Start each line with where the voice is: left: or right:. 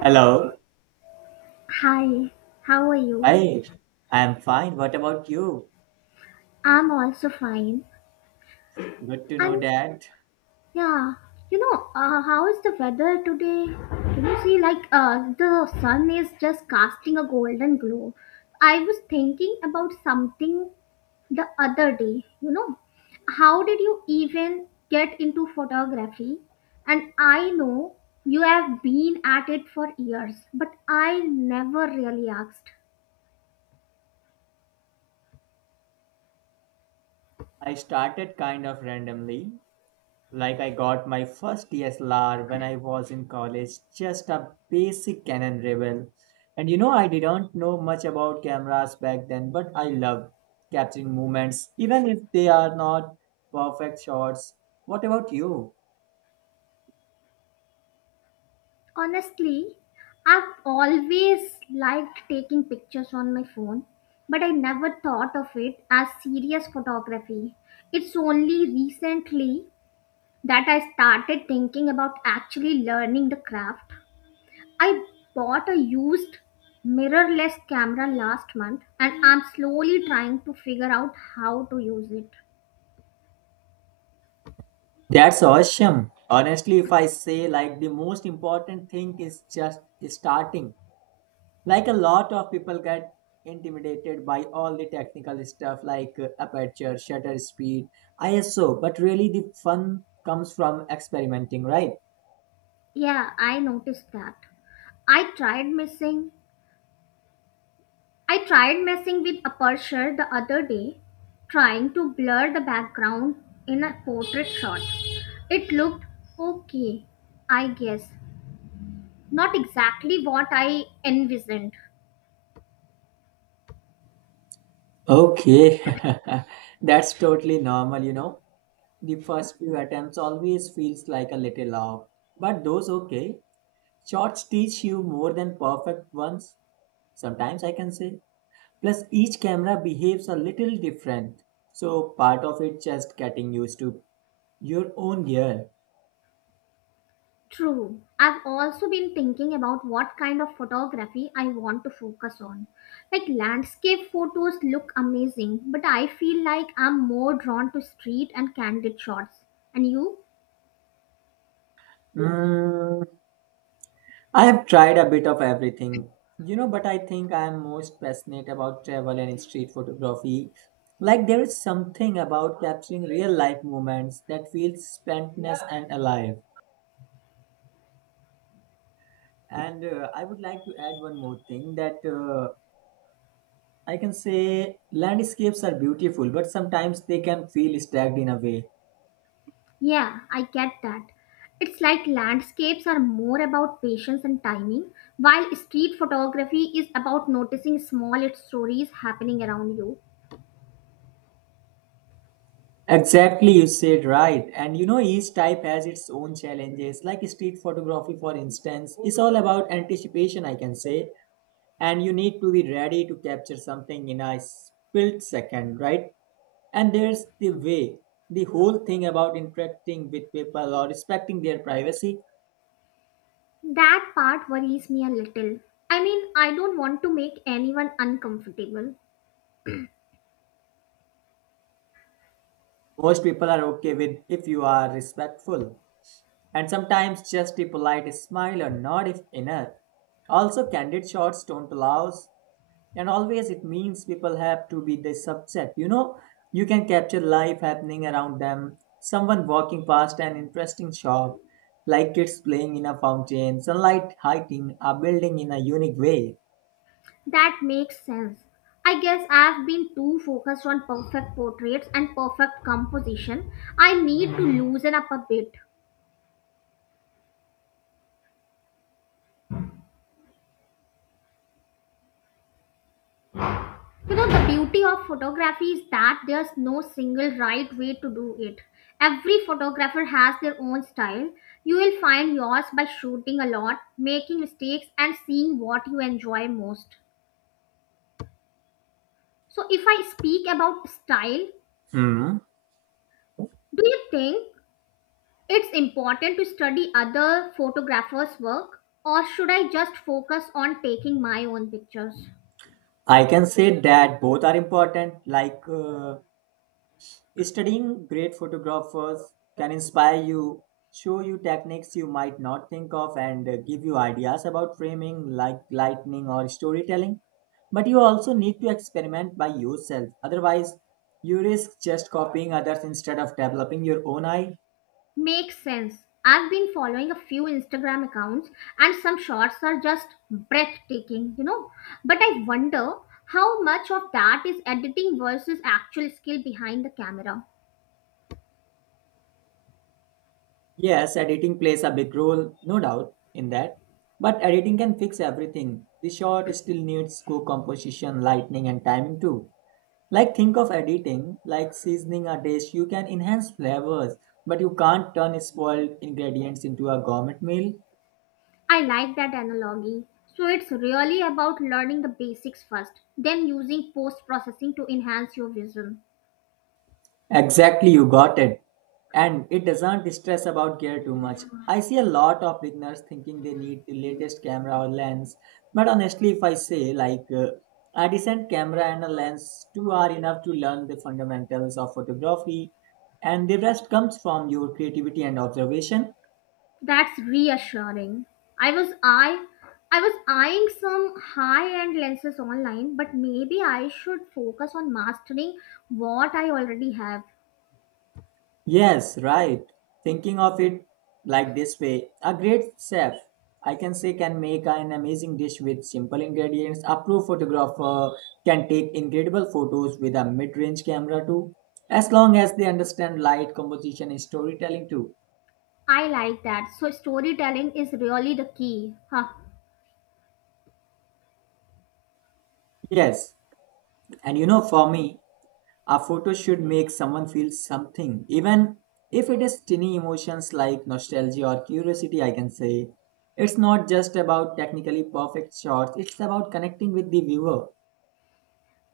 right: Hello.
left: Hi, how are you?
right: Hi. I'm fine. What about you?
left: I'm also fine.
right: Good to know
left: And
right: that.
left: yeah, how is the weather today? Can you see, like, the sun is just casting a golden glow. I was thinking about something the other day. How did you even get into photography? And I know you have been at it for years, but I never really asked.
right: I started kind of randomly. Like, I got my first DSLR when I was in college, just a basic Canon Rebel. And you know, I didn't know much about cameras back then, but I love capturing moments, even if they are not perfect shots. What about you?
left: Honestly, I've always liked taking pictures on my phone, but I never thought of it as serious photography. It's only recently that I started thinking about actually learning the craft. I bought a used mirrorless camera last month and I'm slowly trying to figure out how to use it.
right: That's awesome. Honestly, if I say, like, the most important thing is just starting. Like, a lot of people get intimidated by all the technical stuff like aperture, shutter speed, ISO, but really the fun comes from experimenting, right?
left: Yeah, I noticed that. I tried missing I tried messing with aperture the other day, trying to blur the background in a portrait shot. It looked okay, I guess. Not exactly what I envisioned.
right: Okay. That's totally normal, you know. The first few attempts always feels like a little off, but those okay shots teach you more than perfect ones sometimes, I can say. Plus, each camera behaves a little different, so part of it just getting used to your own gear.
left: True. I've also been thinking about what kind of photography I want to focus on. Like, landscape photos look amazing, but I feel like I'm more drawn to street and candid shots. And you?
right: Mm, I have tried a bit of everything, but I think I am most passionate about travel and street photography. Like there is something about capturing real life moments that feels spontaneous and alive. And I would like to add one more thing that I can say landscapes are beautiful, but sometimes they can feel stagnant in a way.
left: Yeah, I get that. It's like landscapes are more about patience and timing, while street photography is about noticing small stories happening around you.
right: Exactly, you said right. And you know, each type has its own challenges. Like street photography, for instance, is all about anticipation, I can say. And you need to be ready to capture something in a split second, right? And there's the way, the whole thing about interacting with people or respecting their privacy.
left: That part worries me a little. I mean, I don't want to make anyone uncomfortable.
right: Most people are okay with if you are respectful. And sometimes just a polite smile or nod if enough. Also, candid shots don't allow and always it means people have to be the subject. You can capture life happening around them, someone walking past an interesting shop, like kids playing in a fountain, sunlight hitting a building in a unique way.
left: That makes sense. I guess I've been too focused on perfect portraits and perfect composition. I need to loosen up a bit. You know, the beauty of photography is that there's no single right way to do it. Every photographer has their own style. You will find yours by shooting a lot, making mistakes, and seeing what you enjoy most. So, if I speak about style,
right: Hmm.
left: do you think it's important to study other photographers' work, or should I just focus on taking my own pictures?
right: I can say that both are important, like, studying great photographers can inspire you, show you techniques you might not think of, and give you ideas about framing, like lighting or storytelling. But you also need to experiment by yourself. Otherwise, you risk just copying others instead of developing your own eye.
left: Makes sense. I've been following a few Instagram accounts and some shots are just breathtaking, you know. But I wonder how much of that is editing versus actual skill behind the camera.
right: Yes, editing plays a big role, no doubt in that. But editing can fix everything. The shot still needs good composition, lighting, and timing too. Like, think of editing like seasoning a dish. You can enhance flavors, but you can't turn spoiled ingredients into a gourmet meal.
left: I like that analogy. So it's really about learning the basics first, then using post processing to enhance your vision.
right: Exactly, you got it. And it doesn't stress about gear too much. I see a lot of beginners thinking they need the latest camera or lens, but honestly, if I say, like, a decent camera and a lens, two are enough to learn the fundamentals of photography, and the rest comes from your creativity and observation.
left: That's reassuring. I was I I was eyeing some high-end lenses online, but maybe I should focus on mastering what I already have.
right: Yes, right. Thinking of it like this way, a great chef, I can say, can make an amazing dish with simple ingredients. A pro photographer can take incredible photos with a mid range camera too, as long as they understand light, composition, and storytelling too.
left: I like that. So storytelling is really the key. Huh.
right: Yes, and you know, for me, a photo should make someone feel something, even if it is tiny emotions like nostalgia or curiosity, I can say. It's not just about technically perfect shots, it's about connecting with the viewer.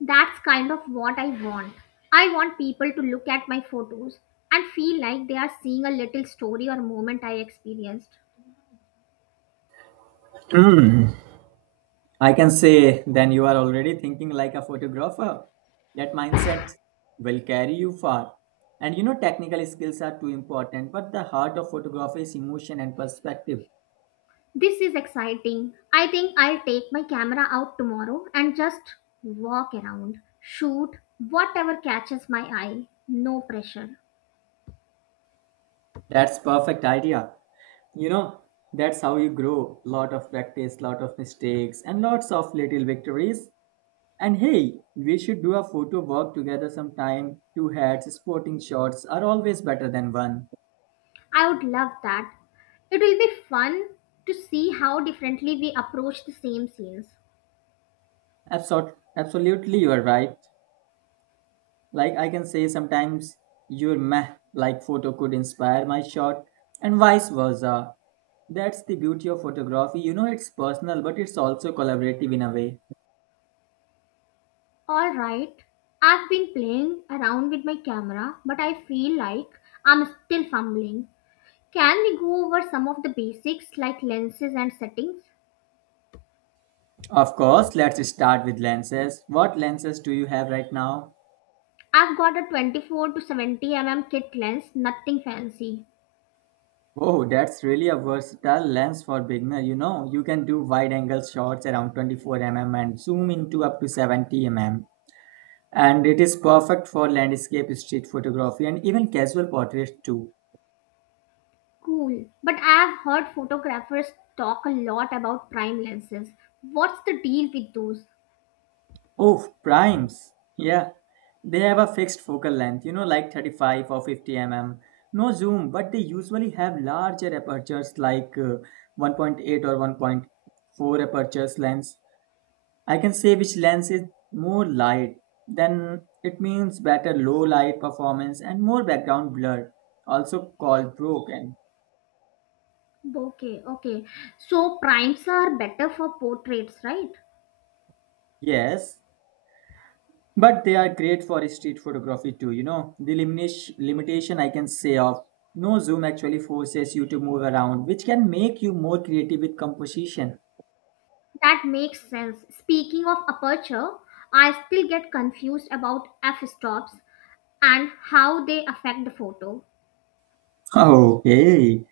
left: That's kind of what I want. I want people to look at my photos and feel like they are seeing a little story or moment I experienced.
right: Hmm. I can say then you are already thinking like a photographer. That mindset will carry you far. And you know, technical skills are too important, but the heart of photography is emotion and perspective.
left: This is exciting. I think I'll take my camera out tomorrow and just walk around, shoot whatever catches my eye. No pressure.
right: That's perfect idea. You know, that's how you grow, lot of practice, lot of mistakes, and lots of little victories. And hey, we should do a photo walk together sometime. Two hats sporting shots are always better than one.
left: I would love that. It will be fun to see how differently we approach the same scenes.
right: Absolutely, you are right. Like, I can say sometimes your meh, like, photo could inspire my shot, and vice versa. That's the beauty of photography. It's personal, but it's also collaborative in a way.
left: Alright, I've been playing around with my camera, but I feel like I'm still fumbling. Can we go over some of the basics like lenses and settings?
right: Of course. Let's start with lenses. What lenses do you have right now?
left: I've got a 24 to 70mm kit lens, nothing fancy.
right: Oh, that's really a versatile lens for beginner. You know, you can do wide angle shots around 24 mm and zoom into up to 70 mm. And it is perfect for landscape, street photography, and even casual portraits too.
left: Cool. But I've heard photographers talk a lot about prime lenses. What's the deal with those?
right: Oh, primes. Yeah. They have a fixed focal length, you know, like 35 or 50 mm. No zoom, but they usually have larger apertures like 1.8 or 1.4 apertures lens. I can say which lens is more light, then it means better low light performance and more background blur, also called broken.
left: Okay, okay. So primes are better for portraits, right?
right: Yes, but they are great for street photography too, you know. The limitation, I can say, of no zoom actually forces you to move around, which can make you more creative with composition.
left: That makes sense. Speaking of aperture, I still get confused about f-stops and how they affect the photo.
right: Okay.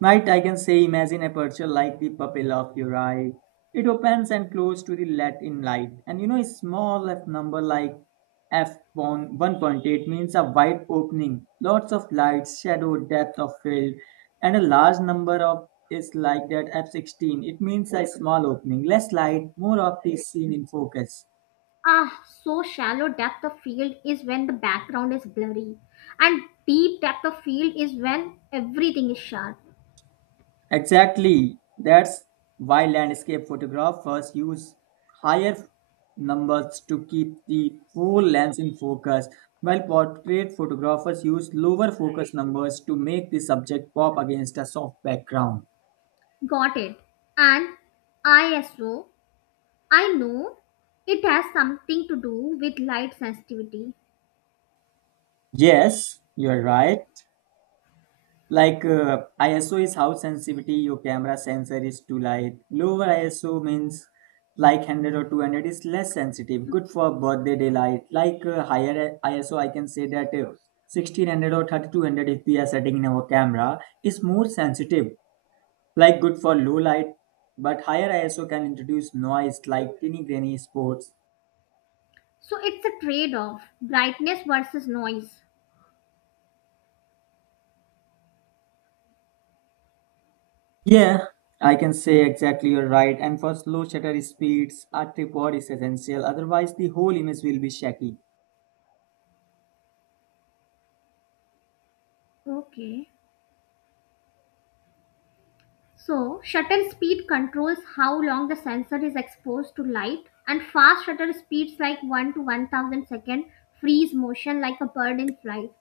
right: Might I can say imagine a aperture like the pupil of your eye. It opens and closes to the let in light. And you know, a small f number like f 1.8 means a wide opening, lots of lights, shadow, depth of field, and a large number of is like that f16. It means a small opening, less light, more of the scene in focus.
left: Ah, so shallow depth of field is when the background is blurry, and deep depth of field is when everything is sharp.
right: Exactly. That's why landscape photographers use higher numbers to keep the full lens in focus, while portrait photographers use lower focus numbers to make the subject pop against a soft background.
left: Got it. And ISO, I know it has something to do with light sensitivity.
right: Yes, you're right. Like, ISO is how sensitivity your camera sensor is to light. Lower ISO means like 100 or 200 is less sensitive, good for birthday daylight. Like, higher ISO, I can say that, 1600 or 3200 if we are setting in our camera is more sensitive, like good for low light. But higher ISO can introduce noise like teeny grainy spots.
left: So it's a trade off, brightness versus noise.
right: Yeah, I can say exactly, you're right. And for slow shutter speeds, a tripod is essential. Otherwise, the whole image will be shaky.
left: Okay. So, shutter speed controls how long the sensor is exposed to light, and fast shutter speeds like 1 to 1000 second freeze motion like a bird in flight.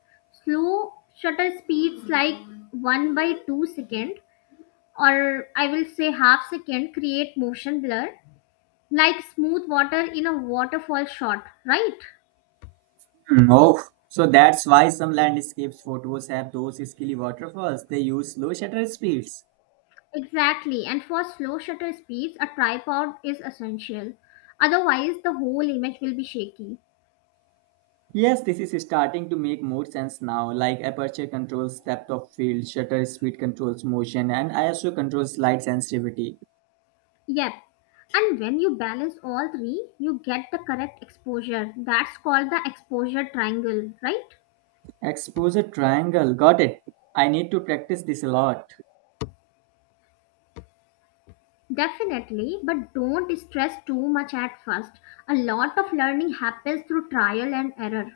left: Slow shutter speeds like 1 by 2 second, or I will say half second, create motion blur like smooth water in a waterfall shot, right?
right: Mm. Oh, so that's why some landscapes photos have those scaly waterfalls. They use slow shutter speeds.
left: Exactly, and for slow shutter speeds, a tripod is essential. Otherwise, the whole image will be shaky.
right: Yes, this is starting to make more sense now. Like, aperture controls depth of field, shutter speed controls motion, and ISO controls light sensitivity.
left: Yep. And when you balance all three, you get the correct exposure. That's called the exposure triangle, right?
right: Exposure triangle, got it. I need to practice this a lot.
left: Definitely, but don't stress too much at first. A lot of learning happens through trial and error.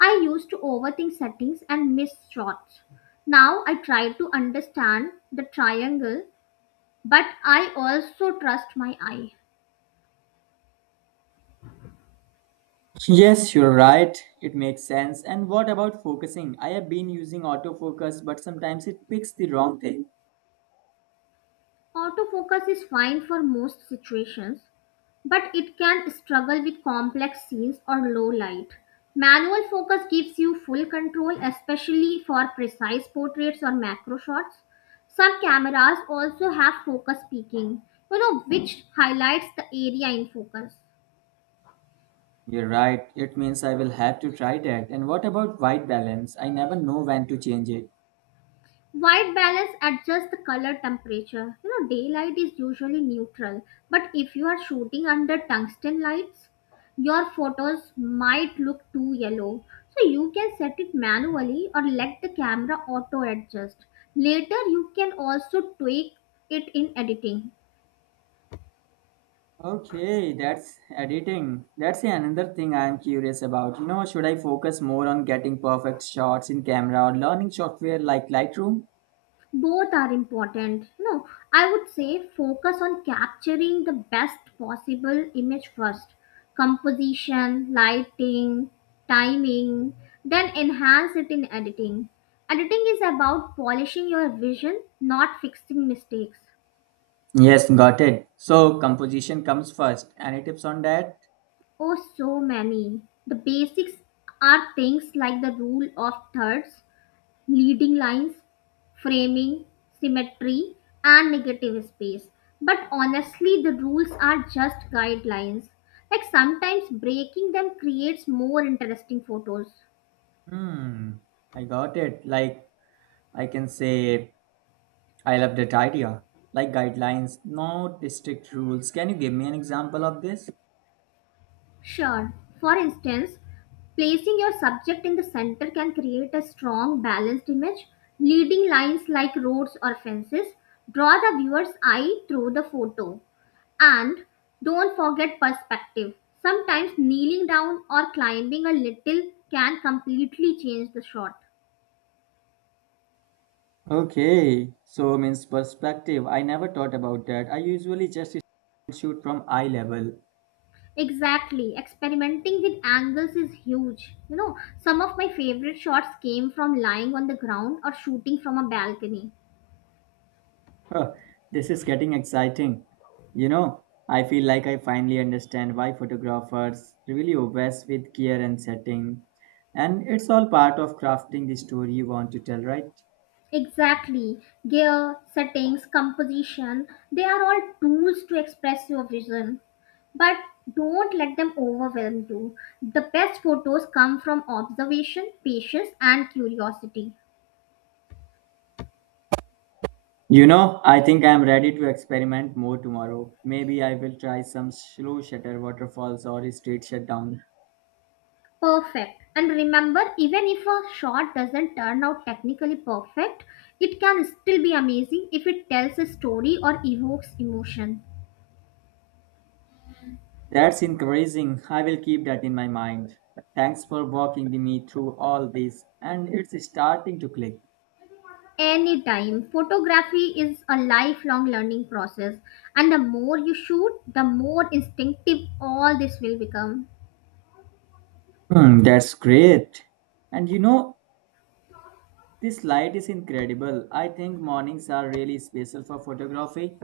left: I used to overthink settings and miss shots. Now I try to understand the triangle, but I also trust my eye.
right: Yes, you're right. It makes sense. And what about focusing? I have been using autofocus, but sometimes it picks the wrong thing.
left: Autofocus is fine for most situations, but it can struggle with complex scenes or low light. Manual focus gives you full control, especially for precise portraits or macro shots. Some cameras also have focus peaking, you know, which highlights the area in focus.
right: You're right. It means I will have to try that. And what about white balance? I never know when to change it.
left: White balance adjusts the color temperature. You know, daylight is usually neutral, but if you are shooting under tungsten lights, your photos might look too yellow. So you can set it manually or let the camera auto adjust. Later, you can also tweak it in editing.
right: Okay, that's editing. That's another thing I am curious about. You know, should I focus more on getting perfect shots in camera or learning software like Lightroom?
left: Both are important. No, I would say focus on capturing the best possible image first, composition, lighting, timing, then enhance it in editing. Editing is about polishing your vision, not fixing mistakes.
right: Yes, got it. So composition comes first. Any tips on that?
left: Oh, so many. The basics are things like the rule of thirds, leading lines, framing, symmetry, and negative space. But honestly, the rules are just guidelines. Like, sometimes breaking them creates more interesting photos.
right: Hmm, I got it. Like, I can say, I love that idea. Like, guidelines, no strict rules. Can you give me an example of this?
left: Sure. For instance, placing your subject in the center can create a strong, balanced image. Leading lines like roads or fences draw the viewer's eye through the photo. And don't forget perspective. Sometimes kneeling down or climbing a little can completely change the shot.
right: Okay, so means perspective. I never thought about that. I usually just shoot from eye level.
left: Exactly. Experimenting with angles is huge. You know, some of my favorite shots came from lying on the ground or shooting from a balcony.
right: Huh, this is getting exciting. You know, I feel like I finally understand why photographers really obsess with gear and setting. And it's all part of crafting the story you want to tell, right?
left: Exactly. Gear, settings, composition, they are all tools to express your vision. But don't let them overwhelm you. The best photos come from observation, patience, and curiosity.
right: You know, I think I'm ready to experiment more tomorrow. Maybe I will try some slow shutter waterfalls or a straight shutdown.
left: Perfect. And remember, even if a shot doesn't turn out technically perfect, it can still be amazing if it tells a story or evokes emotion.
right: That's encouraging. I will keep that in my mind. Thanks for walking me through all this, and it's starting to click.
left: Anytime. Photography is a lifelong learning process, and the more you shoot, the more instinctive all this will become.
right: Hmm, that's great. And you know, this light is incredible. I think mornings are really special for photography.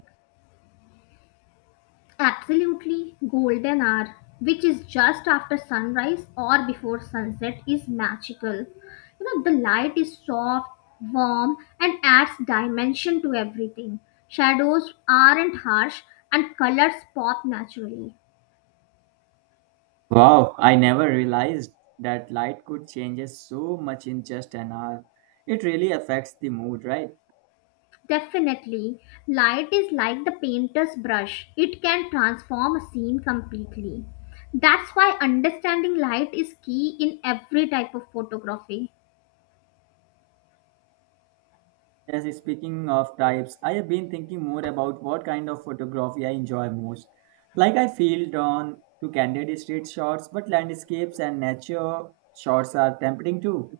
left: Absolutely, golden hour, which is just after sunrise or before sunset, is magical. You know, the light is soft, warm, and adds dimension to everything. Shadows aren't harsh, and colors pop naturally.
right: Wow, I never realized that light could change so much in just an hour. It really affects the mood, right?
left: Definitely, light is like the painter's brush, it can transform a scene completely. That's why understanding light is key in every type of photography.
right: Yes, speaking of types, I have been thinking more about what kind of photography I enjoy most. Like, I feel drawn to candid street shots, but landscapes and nature shots are tempting too.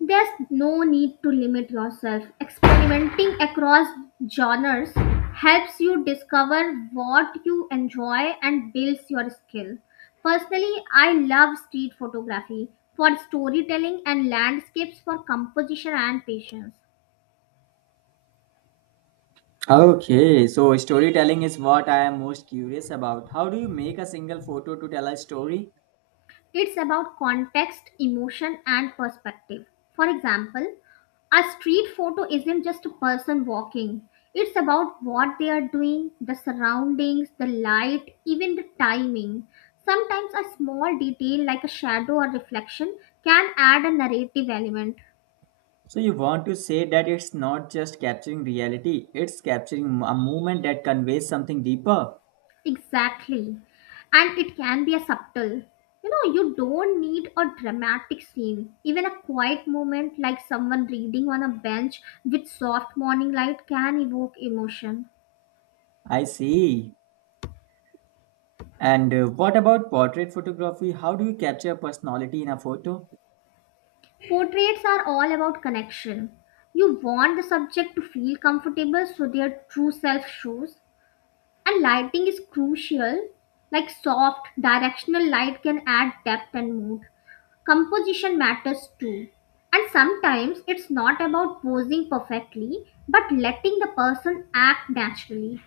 left: There's no need to limit yourself. Experimenting across genres helps you discover what you enjoy and builds your skill. Personally, I love street photography for storytelling and landscapes for composition and patience.
right: Okay, so storytelling is what I am most curious about. How do you make a single photo to tell a story?
left: It's about context, emotion, and perspective. For example, a street photo isn't just a person walking, it's about what they are doing, the surroundings, the light, even the timing. Sometimes a small detail like a shadow or reflection can add a narrative element.
right: So you want to say that it's not just capturing reality, it's capturing a moment that conveys something deeper.
left: Exactly. And it can be a subtle. You know, you don't need a dramatic scene. Even a quiet moment like someone reading on a bench with soft morning light can evoke emotion.
right: I see. And what about portrait photography? How do you capture personality in a photo?
left: Portraits are all about connection. You want the subject to feel comfortable so their true self shows. And lighting is crucial. Like, soft, directional light can add depth and mood. Composition matters too. And sometimes it's not about posing perfectly, but letting the person act naturally.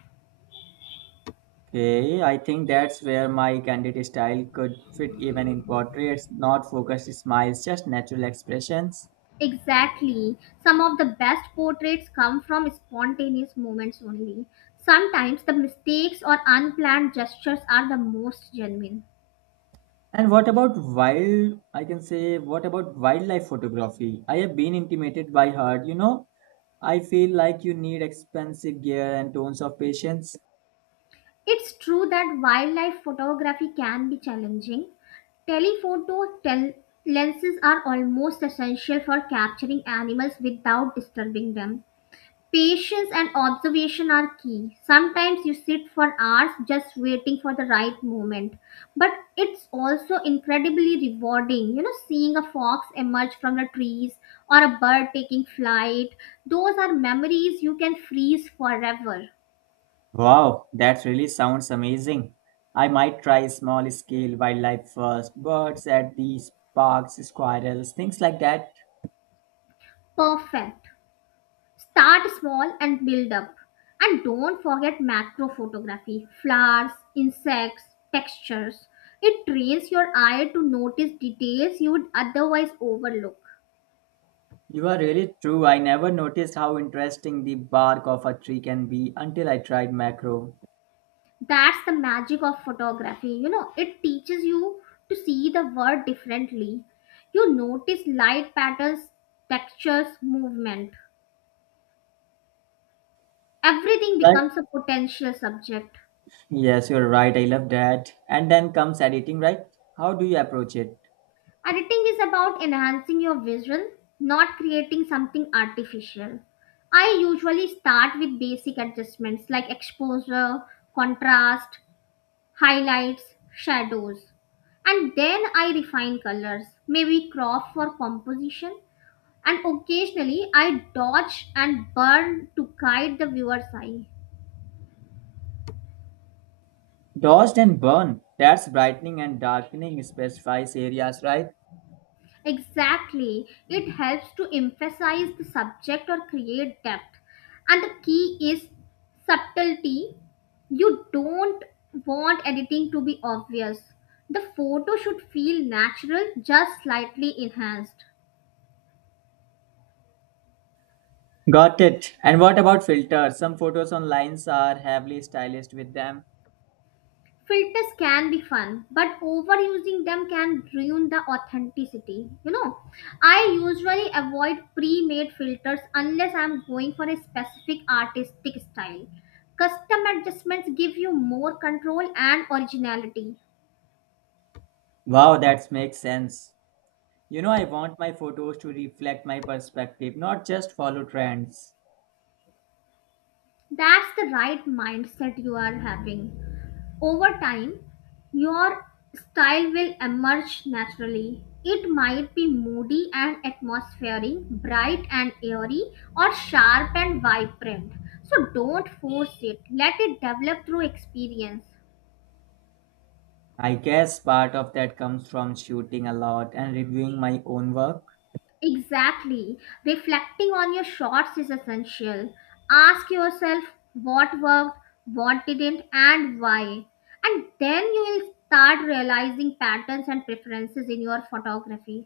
right: Okay, I think that's where my candid style could fit even in portraits, not focused smiles, just natural expressions.
left: Exactly. Some of the best portraits come from spontaneous moments only. Sometimes the mistakes or unplanned gestures are the most genuine.
right: And what about I can say, what about wildlife photography? I have been intimidated by her, you know. I feel like you need expensive gear and tons of patience.
left: It's true that wildlife photography can be challenging. Telephoto lenses are almost essential for capturing animals without disturbing them. Patience and observation are key. Sometimes you sit for hours just waiting for the right moment. But it's also incredibly rewarding, you know, seeing a fox emerge from the trees or a bird taking flight. Those are memories you can freeze forever.
right: Wow, that really sounds amazing. I might try small scale wildlife first, birds at these parks, squirrels, things like that.
left: Perfect. Start small and build up. And don't forget macro photography, flowers, insects, textures. It trains your eye to notice details you would otherwise overlook.
right: You are really true. I never noticed how interesting the bark of a tree can be until I tried macro.
left: That's the magic of photography. You know, it teaches you to see the world differently. You notice light patterns, textures, movement. Everything
right: Right?
left: becomes a potential subject.
right: Yes, you're right. I love that. And then comes editing, right? How do you approach it?
left: Editing is about enhancing your vision, not creating something artificial. I usually start with basic adjustments like exposure, contrast, highlights, shadows. And then I refine colors, maybe crop for composition, and occasionally I dodge and burn to guide the viewer's eye.
right: Dodged and burn. That's brightening and darkening specifies areas, right?
left: Exactly, it helps to emphasize the subject or create depth. And the key is subtlety. You don't want editing to be obvious. The photo should feel natural, just slightly enhanced.
right: Got it. And what about filters? Some photos online are heavily stylized with them.
left: Filters can be fun, but overusing them can ruin the authenticity. You know, I usually avoid pre-made filters unless I'm going for a specific artistic style. Custom adjustments give you more control and originality.
right: Wow, that makes sense. You know, I want my photos to reflect my perspective, not just follow trends.
left: That's the right mindset you are having. Over time, your style will emerge naturally. It might be moody and atmospheric, bright and airy, or sharp and vibrant. So don't force it, let it develop through experience.
right: I guess part of that comes from shooting a lot and reviewing my own work.
left: Exactly. Reflecting on your shots is essential. Ask yourself what worked, what didn't, and why. And then you will start realizing patterns and preferences in your photography.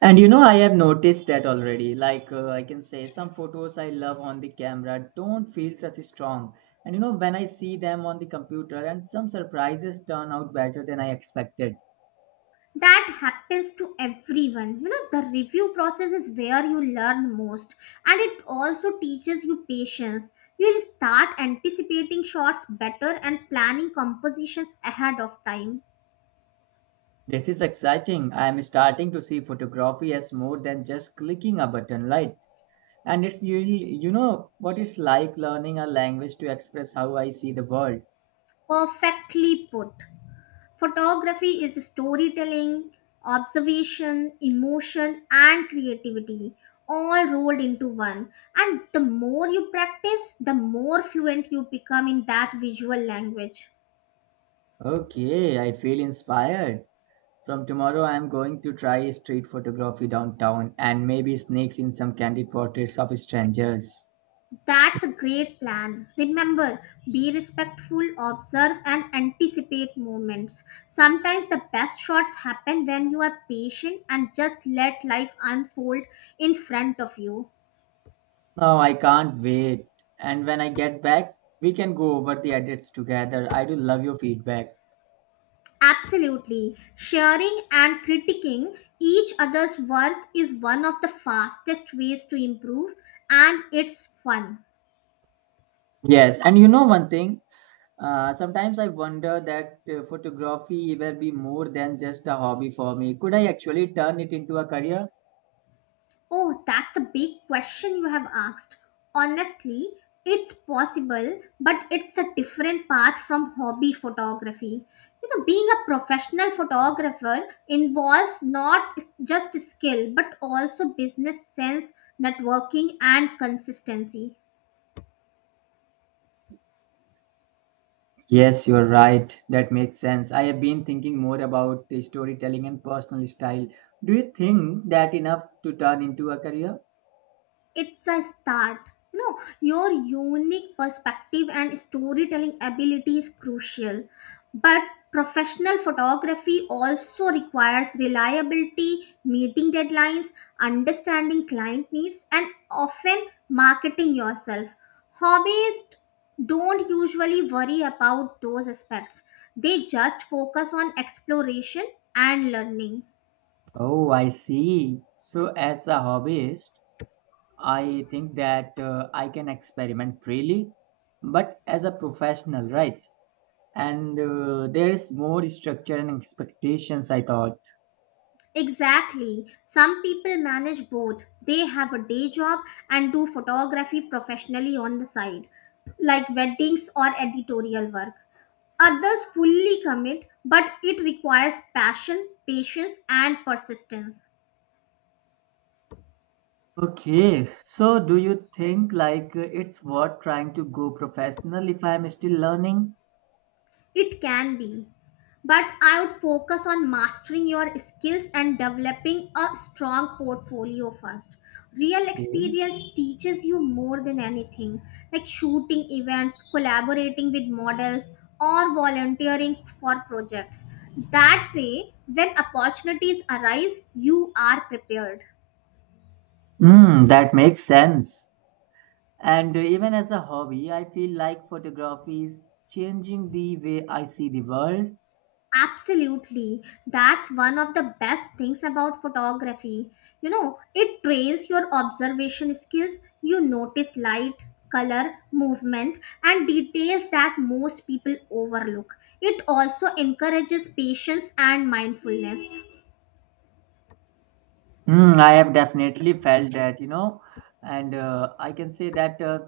right: And you know, I have noticed that already. Like, I can say, some photos I love on the camera don't feel such strong. And you know, when I see them on the computer, and some surprises turn out better than I expected.
left: That happens to everyone, you know. The review process is where you learn most, and it also teaches you patience. You'll start anticipating shots better and planning compositions ahead of time.
right: This is exciting. I am starting to see photography as more than just clicking a button, right? And it's really, you know, what it's like learning a language to express how I see the world.
left: Perfectly put. Photography is storytelling, observation, emotion, and creativity, all rolled into one. And the more you practice, the more fluent you become in that visual language.
right: Okay, I feel inspired. From tomorrow, I'm going to try street photography downtown and maybe sneaks in some candid portraits of strangers.
left: That's a great plan. Remember, be respectful, observe, and anticipate movements. Sometimes the best shots happen when you are patient and just let life unfold in front of you.
right: Oh, I can't wait. And when I get back, we can go over the edits together. I do love your feedback.
left: Absolutely. Sharing and critiquing each other's work is one of the fastest ways to improve, and it's fun.
right: Yes, and you know, one thing, sometimes I wonder that photography will be more than just a hobby for me. Could I actually turn it into a career?
left: Oh, that's a big question you have asked. Honestly, it's possible, but it's a different path from hobby photography. You know, being a professional photographer involves not just skill but also business sense, networking, and consistency.
right: Yes, you're right. That makes sense. I have been thinking more about the storytelling and personal style. Do you think that enough to turn into a career?
left: It's a start. No, your unique perspective and storytelling ability is crucial, but professional photography also requires reliability, meeting deadlines, understanding client needs, and often marketing yourself. Hobbyists don't usually worry about those aspects. They just focus on exploration and learning.
right: Oh, I see. So, as a hobbyist, I think that, I can experiment freely, but as a professional, right? And there is more structure and expectations, I thought.
left: Exactly. Some people manage both. They have a day job and do photography professionally on the side, like weddings or editorial work. Others fully commit, but it requires passion, patience, and persistence.
right: Okay, so do you think, like, it's worth trying to go professional if I'm still learning?
left: It can be, but I would focus on mastering your skills and developing a strong portfolio first. Real experience teaches you more than anything, like shooting events, collaborating with models, or volunteering for projects. That way, when opportunities arise, you are prepared.
right: Mm, that makes sense. And even as a hobby, I feel like photography is changing the way I see the world.
left: Absolutely. That's one of the best things about photography. You know, it trains your observation skills. You notice light, color, movement, and details that most people overlook. It also encourages patience and mindfulness.
right: Mm, I have definitely felt that, you know, and I can say that,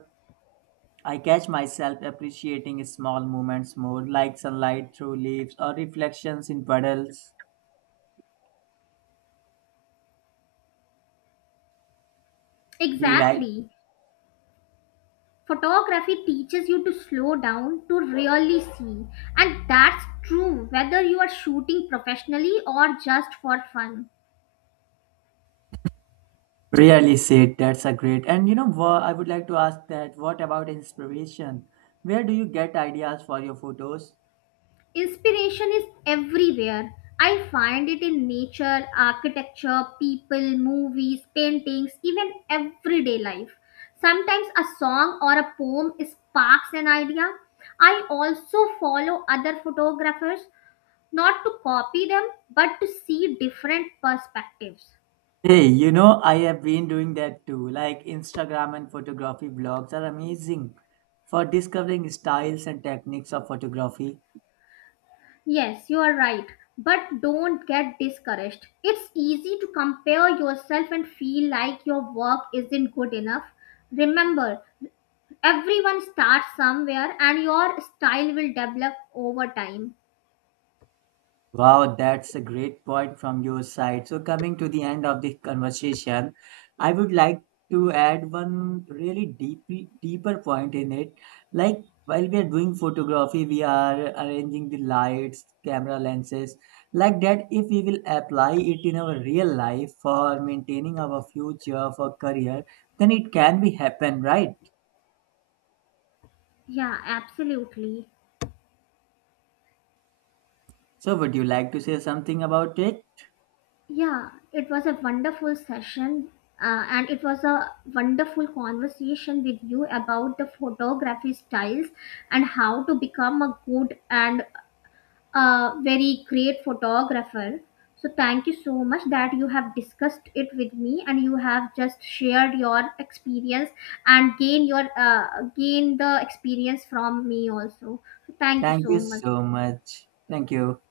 right: I catch myself appreciating small moments more, like sunlight through leaves or reflections in puddles. Do you like?
left: Exactly. Photography teaches you to slow down to really see, and that's true whether you are shooting professionally or just for fun.
right: Really said that's a great. And you know what? I would like to ask that what about inspiration? Where do you get ideas for your photos?
left: Inspiration is everywhere. I find it in nature, architecture, people, movies, paintings, even everyday life. Sometimes a song or a poem sparks an idea. I also follow other photographers, not to copy them, but to see different perspectives.
right: Hey, you know, I have been doing that too. Like, Instagram and photography blogs are amazing for discovering styles and techniques of photography.
left: Yes, you are right. But don't get discouraged. It's easy to compare yourself and feel like your work isn't good enough. Remember, everyone starts somewhere and your style will develop over time.
right: Wow, that's a great point from your side. So, coming to the end of the conversation, I would like to add one really deep, deeper point in it. Like, while we are doing photography, we are arranging the lights, camera lenses, like that. If we will apply it in our real life for maintaining our future, for career, then it can be happen, right?
left: Yeah, absolutely.
right: So, would you like to say something about it?
left: Yeah, it was a wonderful session, and it was a wonderful conversation with you about the photography styles and how to become a good and a very great photographer. So thank you so much that you have discussed it with me and you have just shared your experience and gain the experience from me also. So thank you
right: Thank
left: so
right: you
left: much.
right: so much. Thank you.